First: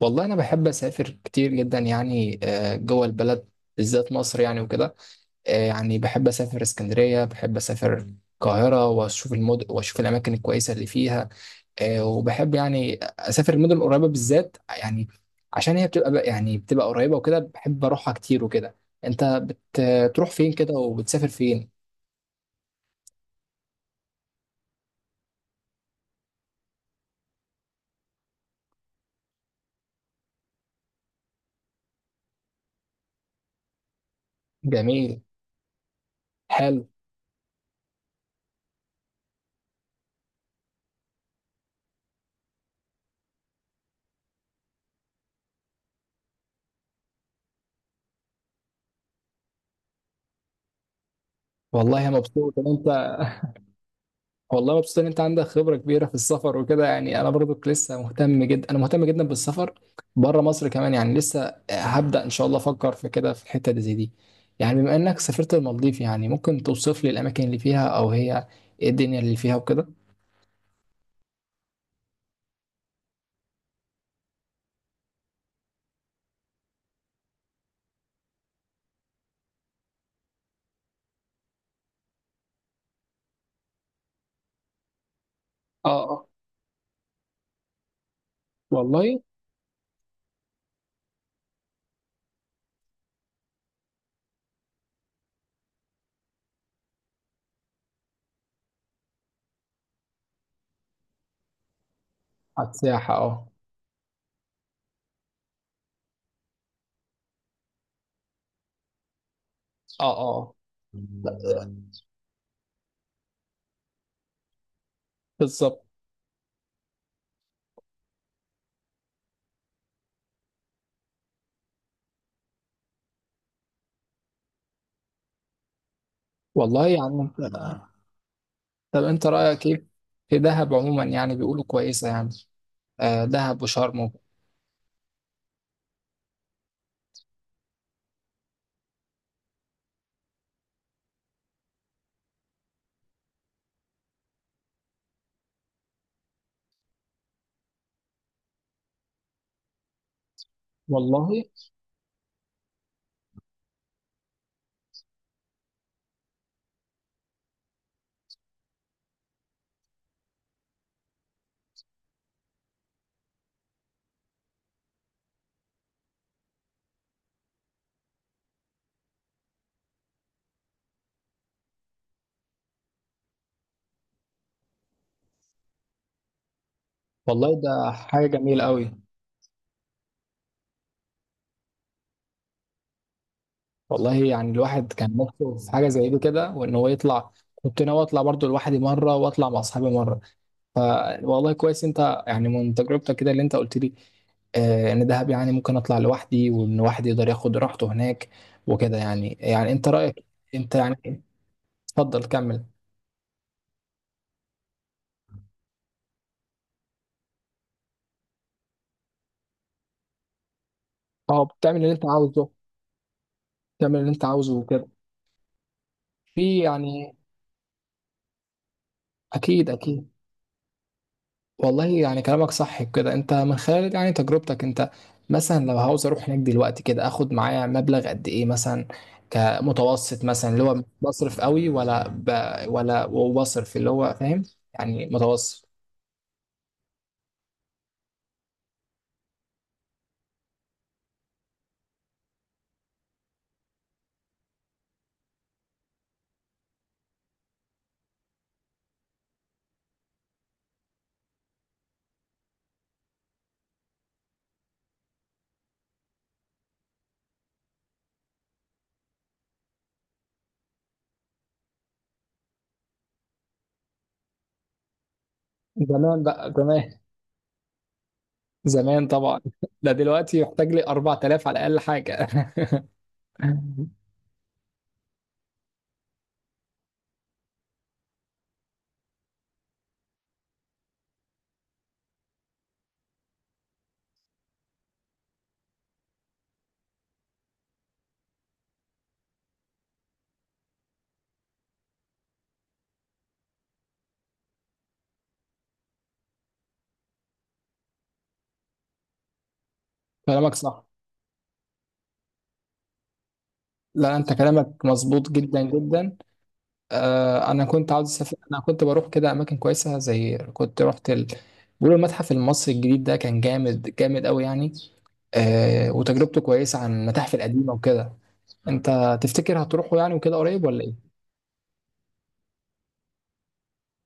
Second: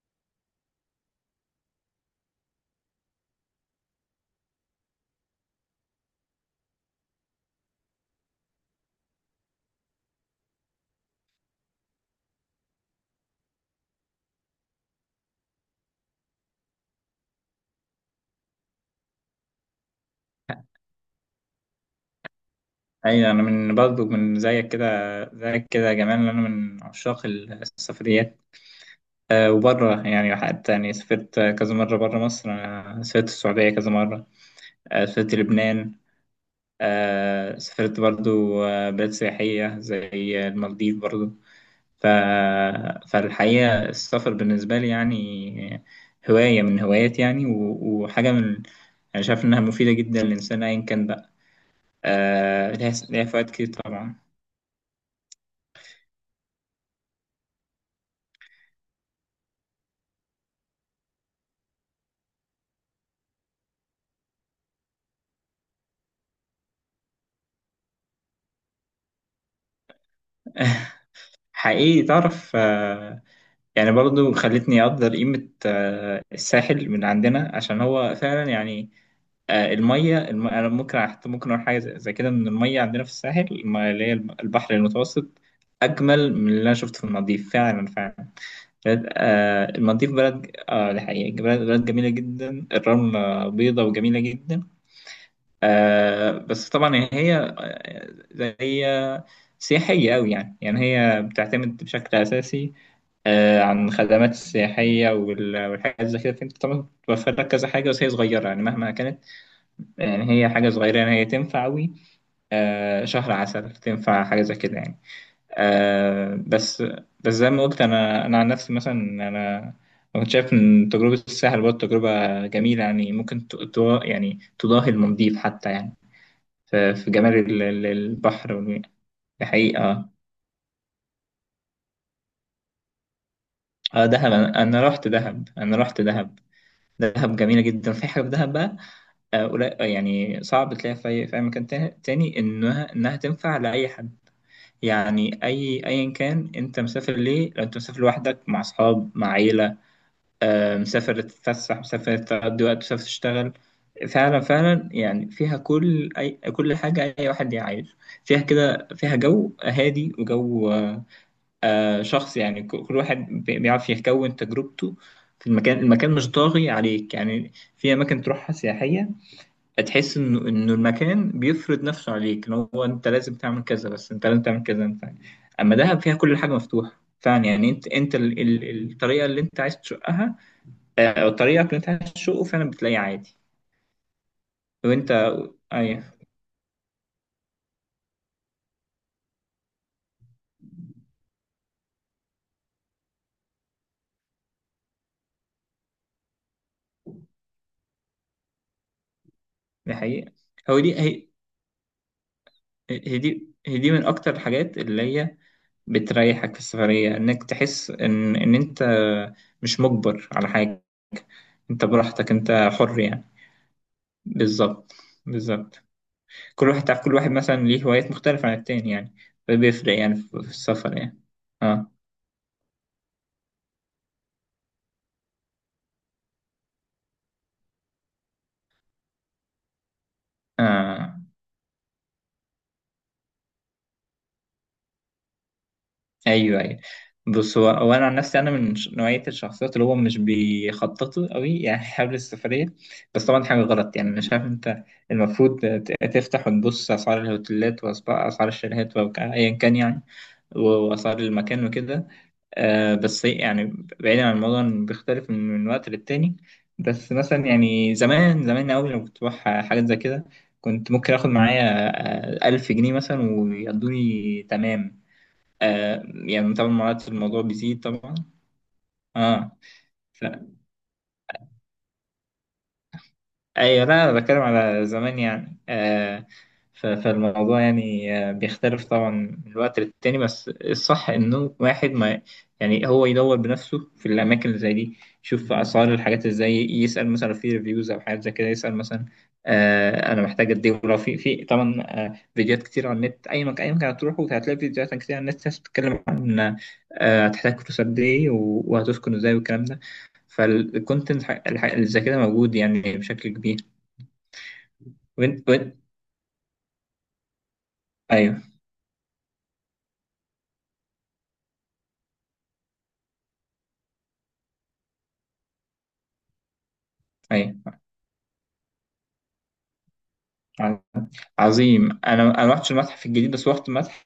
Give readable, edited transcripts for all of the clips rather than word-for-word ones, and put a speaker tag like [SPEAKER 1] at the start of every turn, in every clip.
[SPEAKER 1] والله انا بحب اسافر كتير جدا يعني آه، جوه البلد بالذات مصر يعني وكده. آه، يعني بحب اسافر اسكندريه، بحب اسافر القاهره واشوف المدن واشوف الاماكن الكويسه اللي فيها. آه، وبحب يعني اسافر المدن القريبه بالذات، يعني عشان هي بتبقى يعني بتبقى قريبه وكده، بحب اروحها كتير وكده. انت بتروح فين كده وبتسافر فين؟
[SPEAKER 2] ايوه، انا من زيك كده يا جمال. انا من عشاق السفريات. وبره يعني حتى يعني سافرت كذا مره بره مصر. انا سافرت السعوديه كذا مره.
[SPEAKER 1] جميل.
[SPEAKER 2] سافرت لبنان.
[SPEAKER 1] حلو.
[SPEAKER 2] سافرت برضه بلاد سياحيه زي المالديف برضه. ف... فالحقيقه السفر بالنسبه لي يعني هوايه من هواياتي يعني وحاجه من، انا شايف انها مفيده جدا للانسان ايا كان بقى.
[SPEAKER 1] والله يا مبسوط ان
[SPEAKER 2] ليها
[SPEAKER 1] انت،
[SPEAKER 2] ليها فوائد كتير طبعا.
[SPEAKER 1] والله مبسوط ان انت عندك خبره كبيره في السفر وكده، يعني انا برضك لسه مهتم جدا، انا مهتم جدا بالسفر بره مصر كمان، يعني لسه هبدا ان شاء الله افكر في كده في الحته دي زي دي. يعني بما انك سافرت المالديف، يعني ممكن توصف لي الاماكن اللي فيها او هي ايه الدنيا اللي فيها وكده؟
[SPEAKER 2] حقيقي تعرف. يعني برضو خلتني أقدر قيمة الساحل من عندنا عشان هو فعلا يعني المية. أنا ممكن حتى ممكن أقول حاجة زي كده إن المية عندنا في الساحل البحر المتوسط
[SPEAKER 1] اه اه.
[SPEAKER 2] أجمل من اللي أنا شفته في المالديف فعلا فعلا.
[SPEAKER 1] والله.
[SPEAKER 2] المالديف بلد آه دي حقيقة بلد جميلة جدا، الرملة بيضة وجميلة جدا. بس طبعا هي آه، زي هي سياحية أوي، يعني يعني هي بتعتمد بشكل
[SPEAKER 1] على
[SPEAKER 2] أساسي
[SPEAKER 1] السياحه اه.
[SPEAKER 2] عن خدمات السياحية والحاجات زي كده. فأنت طبعا بتوفر لك كذا حاجة بس هي صغيرة يعني مهما كانت،
[SPEAKER 1] اه
[SPEAKER 2] يعني هي
[SPEAKER 1] اه.
[SPEAKER 2] حاجة صغيرة يعني هي تنفع أوي شهر عسل. تنفع حاجة زي كده يعني
[SPEAKER 1] بالظبط.
[SPEAKER 2] بس. بس زي ما قلت، أنا عن نفسي مثلا، أنا كنت شايف إن تجربة الساحل برضه تجربة جميلة، يعني ممكن يعني تضاهي المالديف حتى يعني
[SPEAKER 1] والله
[SPEAKER 2] في
[SPEAKER 1] يعني
[SPEAKER 2] جمال
[SPEAKER 1] انت،
[SPEAKER 2] البحر
[SPEAKER 1] طب انت رايك
[SPEAKER 2] الحقيقة
[SPEAKER 1] ايه في دهب عموما؟ يعني بيقولوا كويسه يعني، آه دهب وشرم.
[SPEAKER 2] دهب. أنا رحت دهب. دهب جميلة جدا. في حاجة في دهب بقى يعني صعب تلاقيها في أي مكان تاني. إنها تنفع لأي حد، يعني أي أيا كان أنت مسافر ليه، لو أنت مسافر لوحدك، مع أصحاب، مع عيلة، مسافر
[SPEAKER 1] والله.
[SPEAKER 2] تتفسح، مسافر تقضي وقت، مسافر تشتغل. فعلا فعلا يعني فيها كل أي كل حاجة. أي واحد يعيش فيها كده، فيها جو هادي وجو شخص يعني كل واحد بيعرف يكون تجربته في المكان. المكان مش طاغي عليك. يعني في أماكن تروحها سياحية تحس انه المكان بيفرض نفسه عليك ان هو انت لازم تعمل كذا، بس انت لازم تعمل كذا انت. اما دهب فيها كل حاجه مفتوحه فعلا،
[SPEAKER 1] والله
[SPEAKER 2] يعني انت
[SPEAKER 1] ده
[SPEAKER 2] انت
[SPEAKER 1] حاجه
[SPEAKER 2] ال
[SPEAKER 1] جميله
[SPEAKER 2] ال
[SPEAKER 1] قوي.
[SPEAKER 2] الطريقه اللي انت عايز تشقها او طريقك اللي انت عايز تشقه فعلا بتلاقيه عادي.
[SPEAKER 1] والله يعني الواحد
[SPEAKER 2] وانت
[SPEAKER 1] كان نفسه في حاجه زي
[SPEAKER 2] ايوه.
[SPEAKER 1] دي كده، وان هو يطلع. كنت ناوي اطلع برضو لوحدي مره واطلع مع اصحابي مره. فوالله كويس انت يعني من تجربتك كده اللي انت قلت لي، آه ان دهب يعني ممكن اطلع لوحدي، وان واحد يقدر ياخد راحته هناك وكده. يعني يعني انت
[SPEAKER 2] دي
[SPEAKER 1] رايك
[SPEAKER 2] حقيقه.
[SPEAKER 1] انت
[SPEAKER 2] هو دي
[SPEAKER 1] يعني،
[SPEAKER 2] هي
[SPEAKER 1] اتفضل كمل.
[SPEAKER 2] هي دي من اكتر الحاجات اللي هي بتريحك في السفريه، انك تحس ان انت مش مجبر على حاجه.
[SPEAKER 1] اه، بتعمل
[SPEAKER 2] انت
[SPEAKER 1] اللي انت
[SPEAKER 2] براحتك،
[SPEAKER 1] عاوزه.
[SPEAKER 2] انت حر يعني.
[SPEAKER 1] بتعمل اللي انت عاوزه وكده.
[SPEAKER 2] بالظبط بالظبط.
[SPEAKER 1] في
[SPEAKER 2] كل واحد، تعرف،
[SPEAKER 1] يعني.
[SPEAKER 2] كل واحد مثلا ليه هوايات مختلفة عن التاني يعني.
[SPEAKER 1] اكيد
[SPEAKER 2] فبيفرق
[SPEAKER 1] اكيد.
[SPEAKER 2] يعني في السفر يعني.
[SPEAKER 1] والله
[SPEAKER 2] اه
[SPEAKER 1] يعني كلامك صح كده. انت من خلال يعني تجربتك انت، مثلا لو عاوز اروح هناك دلوقتي كده، اخد معايا مبلغ قد ايه مثلا؟ كمتوسط مثلا، اللي هو مش
[SPEAKER 2] اه،
[SPEAKER 1] بصرف قوي ولا ولا وبصرف، اللي هو فاهم يعني متوسط.
[SPEAKER 2] ايوه ايوه. بص، هو انا عن نفسي انا من نوعية الشخصيات اللي هو مش بيخططوا قوي يعني حابب السفرية. بس طبعا حاجة غلط يعني، انا شايف انت المفروض تفتح وتبص اسعار الهوتيلات واسعار الشاليهات وايا كان يعني واسعار المكان وكده بس يعني، بعيدا عن الموضوع، إن بيختلف من وقت للتاني. بس مثلا يعني زمان أوي لما كنت بروح حاجات زي كده كنت ممكن آخد معايا ألف جنيه مثلا ويقضوني تمام.
[SPEAKER 1] زمان بقى
[SPEAKER 2] يعني طبعا
[SPEAKER 1] زمان.
[SPEAKER 2] مرات الموضوع بيزيد طبعا.
[SPEAKER 1] زمان طبعا
[SPEAKER 2] اه
[SPEAKER 1] ده دلوقتي يحتاج لي 4000 على الاقل حاجة.
[SPEAKER 2] ايوه. لا انا بتكلم على زمان يعني فالموضوع يعني بيختلف طبعا من الوقت للتاني، بس الصح انه واحد ما، يعني هو يدور بنفسه في الاماكن اللي زي دي، يشوف اسعار الحاجات ازاي، يسال مثلا في ريفيوز او حاجات زي كده. يسال مثلا انا محتاج قد ايه، ولو في طبعا فيديوهات كتير على النت. اي مكان هتروحه هتلاقي فيديوهات كتير على النت، ناس بتتكلم عن هتحتاج فلوس قد ايه وهتسكن ازاي والكلام ده.
[SPEAKER 1] كلامك صح.
[SPEAKER 2] فالكونتنت اللي زي كده موجود يعني بشكل كبير.
[SPEAKER 1] لا انت كلامك مظبوط
[SPEAKER 2] وانت
[SPEAKER 1] جدا
[SPEAKER 2] وانت
[SPEAKER 1] جدا. آه، انا كنت عاوز اسافر،
[SPEAKER 2] ايوه
[SPEAKER 1] انا كنت بروح كده اماكن كويسه، زي كنت رحت بيقولوا المتحف المصري الجديد ده كان جامد جامد قوي يعني. آه، وتجربته كويسه عن المتاحف القديمه
[SPEAKER 2] ايوه
[SPEAKER 1] وكده. انت تفتكر هتروحوا يعني وكده قريب
[SPEAKER 2] ع-
[SPEAKER 1] ولا ايه؟
[SPEAKER 2] عظيم. انا ما رحتش المتحف الجديد بس رحت متحف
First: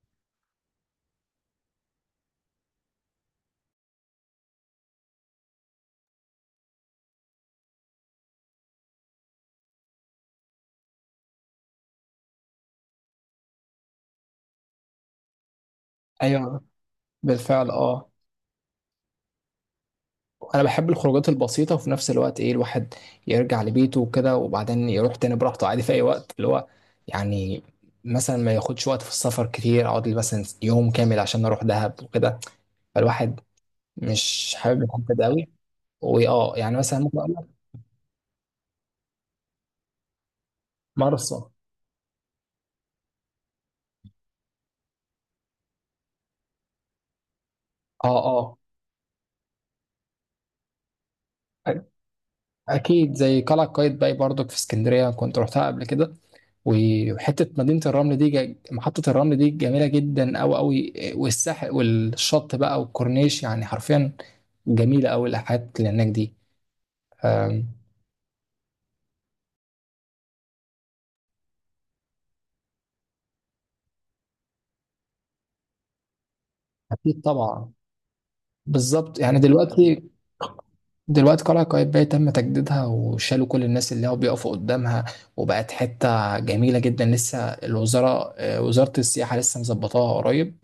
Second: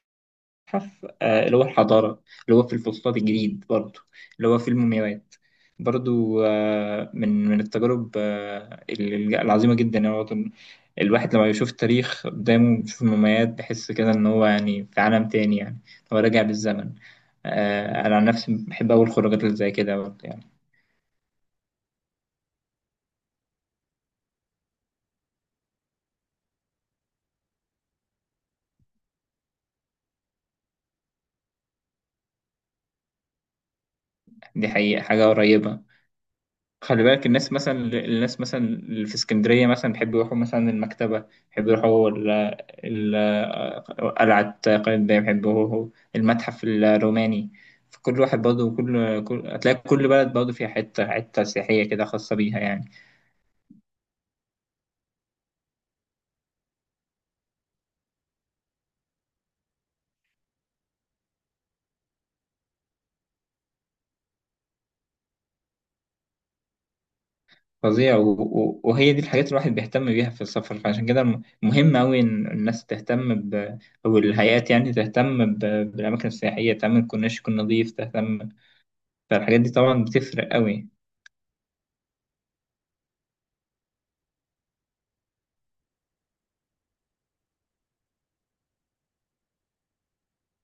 [SPEAKER 2] اللي هو الحضاره، اللي هو في الفسطاط الجديد برضو، اللي هو في المومياوات برضو. من التجارب العظيمه جدا يعني برضو. الواحد لما بيشوف التاريخ قدامه، بيشوف المومياوات، بيحس كده ان هو يعني في عالم تاني، يعني هو راجع
[SPEAKER 1] ايوه.
[SPEAKER 2] بالزمن.
[SPEAKER 1] بالفعل اه.
[SPEAKER 2] انا عن نفسي بحب اول خروجات اللي زي كده برضو يعني.
[SPEAKER 1] انا بحب الخروجات البسيطه، وفي نفس الوقت ايه، الواحد يرجع لبيته وكده، وبعدين يروح تاني براحته عادي في اي وقت اللي هو يعني. مثلا ما ياخدش وقت في السفر كتير، اقعد لي مثلا يوم كامل عشان اروح دهب وكده. فالواحد مش
[SPEAKER 2] دي
[SPEAKER 1] حابب
[SPEAKER 2] حقيقه
[SPEAKER 1] الحته ده
[SPEAKER 2] حاجه
[SPEAKER 1] قوي.
[SPEAKER 2] قريبه.
[SPEAKER 1] واه يعني مثلا
[SPEAKER 2] خلي
[SPEAKER 1] ممكن
[SPEAKER 2] بالك،
[SPEAKER 1] اقول
[SPEAKER 2] الناس
[SPEAKER 1] لك.
[SPEAKER 2] مثلا، الناس مثلا اللي في اسكندرية مثلا بيحبوا يروحوا مثلا المكتبة،
[SPEAKER 1] مرسى اه.
[SPEAKER 2] بيحبوا يروحوا قلعة قايتباي، بيحبوا يروحوا المتحف الروماني. فكل واحد
[SPEAKER 1] اه.
[SPEAKER 2] برضه، كل كل هتلاقي كل بلد برضه فيها حتة
[SPEAKER 1] أ-
[SPEAKER 2] سياحية كده خاصة بيها يعني.
[SPEAKER 1] اكيد زي قلعه قايتباي برضك في اسكندريه، كنت رحتها قبل كده. وحته مدينه الرمل دي، محطه الرمل دي جميله جدا قوي قوي، والساحل والشط بقى والكورنيش، يعني حرفيا جميله قوي الحاجات اللي هناك دي. أم،
[SPEAKER 2] فظيع وهي دي الحاجات اللي الواحد بيهتم بيها في السفر. فعشان كده مهم أوي إن الناس تهتم ب...، أو الهيئات يعني تهتم ب... بالأماكن السياحية، تهتم
[SPEAKER 1] اكيد
[SPEAKER 2] الكورنيش يكون
[SPEAKER 1] طبعا.
[SPEAKER 2] نظيف، تهتم.
[SPEAKER 1] بالظبط. يعني
[SPEAKER 2] فالحاجات دي طبعا
[SPEAKER 1] دلوقتي،
[SPEAKER 2] بتفرق أوي.
[SPEAKER 1] دلوقتي قلعة قايتباي تم تجديدها، وشالوا كل الناس اللي هو بيقفوا قدامها، وبقت حتة جميلة جدا. لسه الوزارة آه، وزارة السياحة لسه مظبطاها قريب.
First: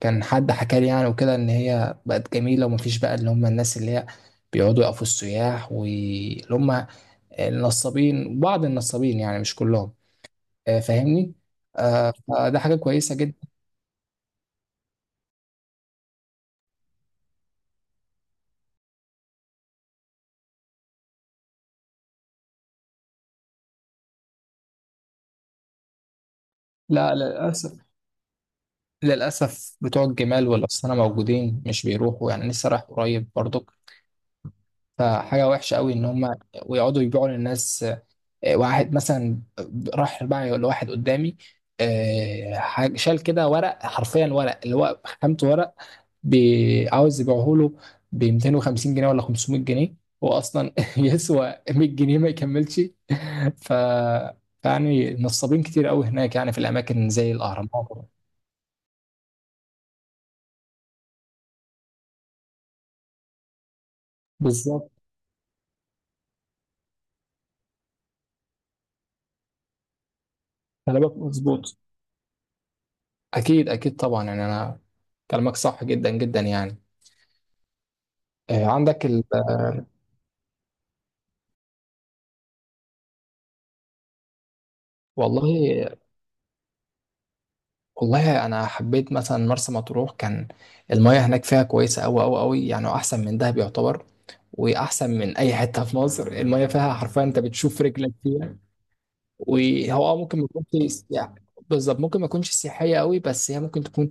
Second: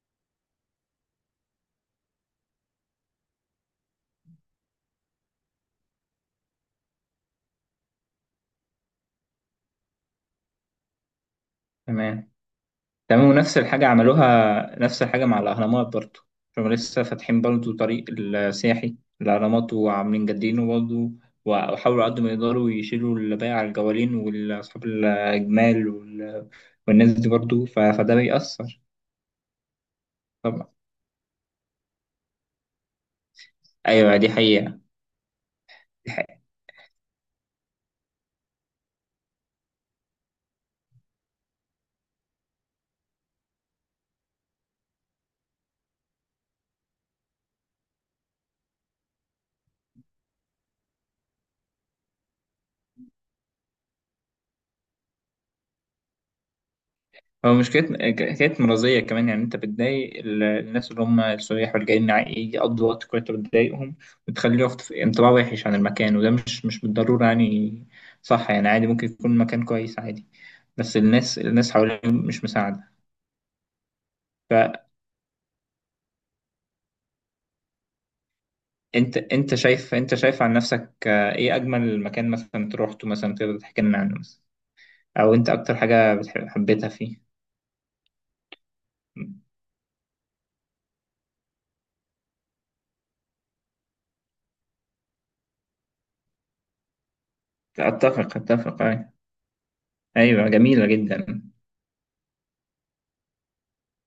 [SPEAKER 1] كان حد حكى لي يعني وكده إن هي بقت جميلة، ومفيش بقى اللي هم الناس اللي هي بيقعدوا يقفوا السياح، واللي هم النصابين، بعض النصابين يعني مش كلهم. آه، فاهمني؟ آه،
[SPEAKER 2] تمام
[SPEAKER 1] فده حاجة كويسة
[SPEAKER 2] تمام،
[SPEAKER 1] جدا.
[SPEAKER 2] ونفس الحاجة عملوها نفس الحاجة مع الأهرامات برضو. هم لسه فاتحين برضو طريق السياحي الأهرامات، وعاملين جادينه برضو. وحاولوا قد ما يقدروا يشيلوا اللي بايع على الجوالين والأصحاب الجمال والناس
[SPEAKER 1] لا
[SPEAKER 2] دي برضو.
[SPEAKER 1] للأسف،
[SPEAKER 2] فده بيأثر
[SPEAKER 1] للأسف بتوع الجمال
[SPEAKER 2] طبعا.
[SPEAKER 1] والأسطنة موجودين مش بيروحوا. يعني لسه رايح قريب برضو.
[SPEAKER 2] أيوة دي حقيقة.
[SPEAKER 1] فحاجة وحشة قوي إن
[SPEAKER 2] دي
[SPEAKER 1] هما ويقعدوا يبيعوا للناس. آه، واحد مثلا راح بقى لواحد قدامي، آه شال كده ورق، حرفيا ورق اللي هو خامته ورق، عاوز يبيعه له ب 250 جنيه ولا 500 جنيه، هو أصلا يسوى 100 جنيه ما يكملش. ف يعني نصابين كتير قوي هناك يعني، في الأماكن زي
[SPEAKER 2] هو مش حكاية،
[SPEAKER 1] الأهرامات.
[SPEAKER 2] حكاية مرضية كمان. يعني أنت بتضايق الناس اللي هم السياح واللي جايين يقضوا وقت كويس، أنت بتضايقهم وتخليه ياخد
[SPEAKER 1] بالظبط.
[SPEAKER 2] انطباع وحش عن المكان، وده مش بالضرورة يعني صح. يعني عادي ممكن يكون مكان كويس عادي، بس
[SPEAKER 1] كلامك
[SPEAKER 2] الناس
[SPEAKER 1] مظبوط.
[SPEAKER 2] حواليهم مش مساعدة.
[SPEAKER 1] أكيد أكيد طبعا، يعني أنا
[SPEAKER 2] فأنت،
[SPEAKER 1] كلامك صح جدا جدا يعني. آه، عندك ال.
[SPEAKER 2] أنت شايف عن نفسك إيه أجمل مكان مثلا روحته؟ مثلا تقدر تحكي لنا عنه، مثلا أو أنت أكتر
[SPEAKER 1] والله
[SPEAKER 2] حاجة بتحب حبيتها فيه.
[SPEAKER 1] والله انا حبيت مثلا مرسى مطروح، كان المياه هناك فيها كويسه قوي قوي قوي يعني، احسن من دهب يعتبر، واحسن من اي حته في مصر. المياه فيها حرفيا انت بتشوف رجلك
[SPEAKER 2] أتفق
[SPEAKER 1] فيها.
[SPEAKER 2] أتفق أيوة.
[SPEAKER 1] وهو آه ممكن ما
[SPEAKER 2] أيوة
[SPEAKER 1] تكونش
[SPEAKER 2] جميلة جدا.
[SPEAKER 1] بالظبط، ممكن ما تكونش سياحيه قوي، بس هي ممكن تكون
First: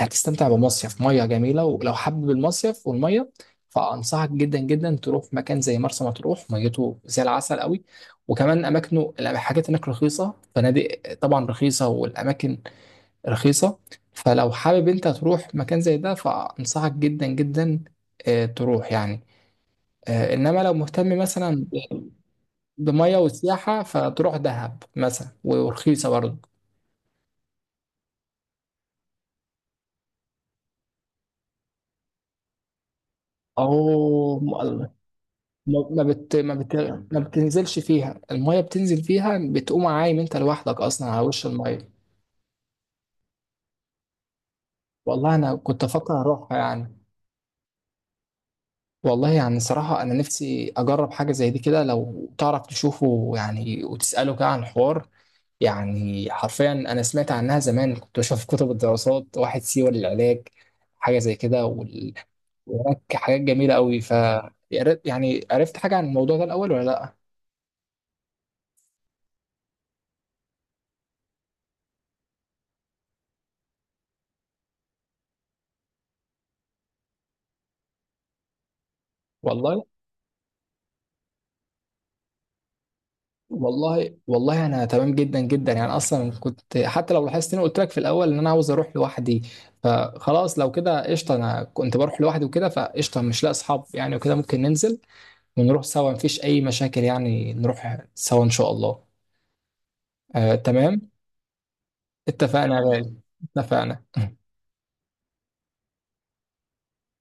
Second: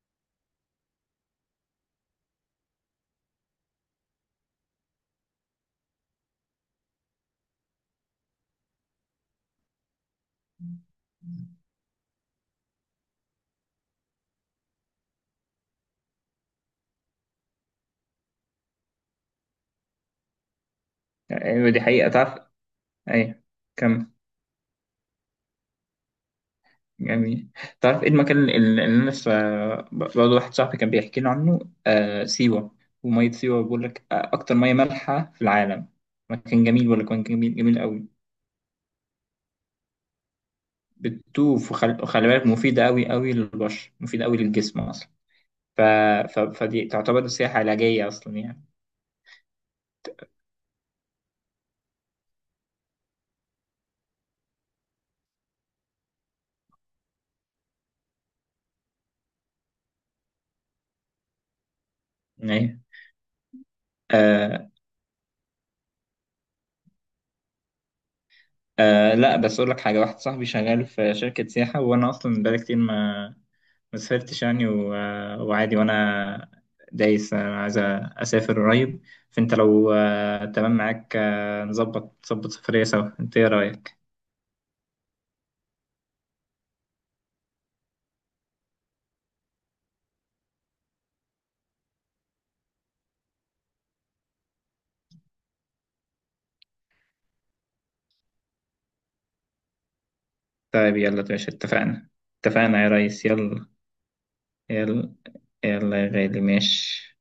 [SPEAKER 1] هتستمتع بمصيف مياه جميله. ولو حابب المصيف والمياه، فانصحك جدا جدا تروح مكان زي مرسى مطروح، ميته زي العسل قوي، وكمان اماكنه الحاجات هناك رخيصه، فنادق طبعا رخيصه والاماكن رخيصة. فلو حابب انت تروح مكان زي ده، فأنصحك جدا جدا آه، تروح يعني. آه، انما لو مهتم مثلا
[SPEAKER 2] أيوة دي حقيقة تعرف.
[SPEAKER 1] بمية
[SPEAKER 2] أيوة
[SPEAKER 1] وسياحة،
[SPEAKER 2] كمل.
[SPEAKER 1] فتروح دهب مثلا، ورخيصة برضه.
[SPEAKER 2] جميل. تعرف ايه المكان اللي انا لسه برضه واحد صاحبي كان بيحكي لي عنه؟ سيوة. ومية سيوة بيقول لك
[SPEAKER 1] او
[SPEAKER 2] أكتر مية
[SPEAKER 1] ما،
[SPEAKER 2] مالحة في العالم.
[SPEAKER 1] ما بت ما
[SPEAKER 2] مكان
[SPEAKER 1] بت
[SPEAKER 2] جميل بيقول لك،
[SPEAKER 1] ما
[SPEAKER 2] مكان جميل جميل
[SPEAKER 1] بتنزلش
[SPEAKER 2] قوي.
[SPEAKER 1] فيها المية، بتنزل فيها بتقوم عايم انت لوحدك اصلا على وش
[SPEAKER 2] بتدوب
[SPEAKER 1] المية.
[SPEAKER 2] وخلي بالك مفيدة قوي قوي للبشر، مفيدة قوي للجسم أصلا.
[SPEAKER 1] والله انا
[SPEAKER 2] ف...
[SPEAKER 1] كنت افكر اروحها
[SPEAKER 2] فدي
[SPEAKER 1] يعني.
[SPEAKER 2] تعتبر سياحة علاجية أصلا يعني.
[SPEAKER 1] والله يعني صراحة أنا نفسي أجرب حاجة زي دي كده. لو تعرف تشوفه يعني وتسأله كده عن الحوار، يعني حرفيا انا سمعت عنها زمان، كنت بشوف كتب الدراسات واحد سيوة للعلاج، حاجه زي كده وال.
[SPEAKER 2] أيوة
[SPEAKER 1] وهناك حاجات جميله قوي ف
[SPEAKER 2] آه
[SPEAKER 1] يعني عرفت حاجه عن الموضوع ده الاول ولا لا؟
[SPEAKER 2] لا، بس أقول لك حاجة. واحد صاحبي شغال في شركة سياحة، وأنا أصلا بقالي كتير ما سافرتش يعني وعادي، وانا دايس. انا عايز اسافر قريب. فانت
[SPEAKER 1] والله.
[SPEAKER 2] لو تمام معاك نظبط سفرية سوا، انت ايه رأيك؟
[SPEAKER 1] والله انا تمام جدا جدا يعني. اصلا كنت، حتى لو لاحظت اني قلت لك في الاول ان انا عاوز اروح لوحدي، فخلاص لو كده قشطه. انا كنت بروح لوحدي وكده، فقشطه مش لاقي اصحاب يعني وكده، ممكن ننزل ونروح سوا، مفيش اي مشاكل يعني، نروح سوا ان شاء الله. آه
[SPEAKER 2] طيب
[SPEAKER 1] تمام.
[SPEAKER 2] يلا يا باشا، اتفقنا.
[SPEAKER 1] اتفقنا يا
[SPEAKER 2] اتفقنا يا
[SPEAKER 1] غالي.
[SPEAKER 2] ريس يلا.
[SPEAKER 1] اتفقنا.
[SPEAKER 2] يلا يلا يا غالي، ماشي.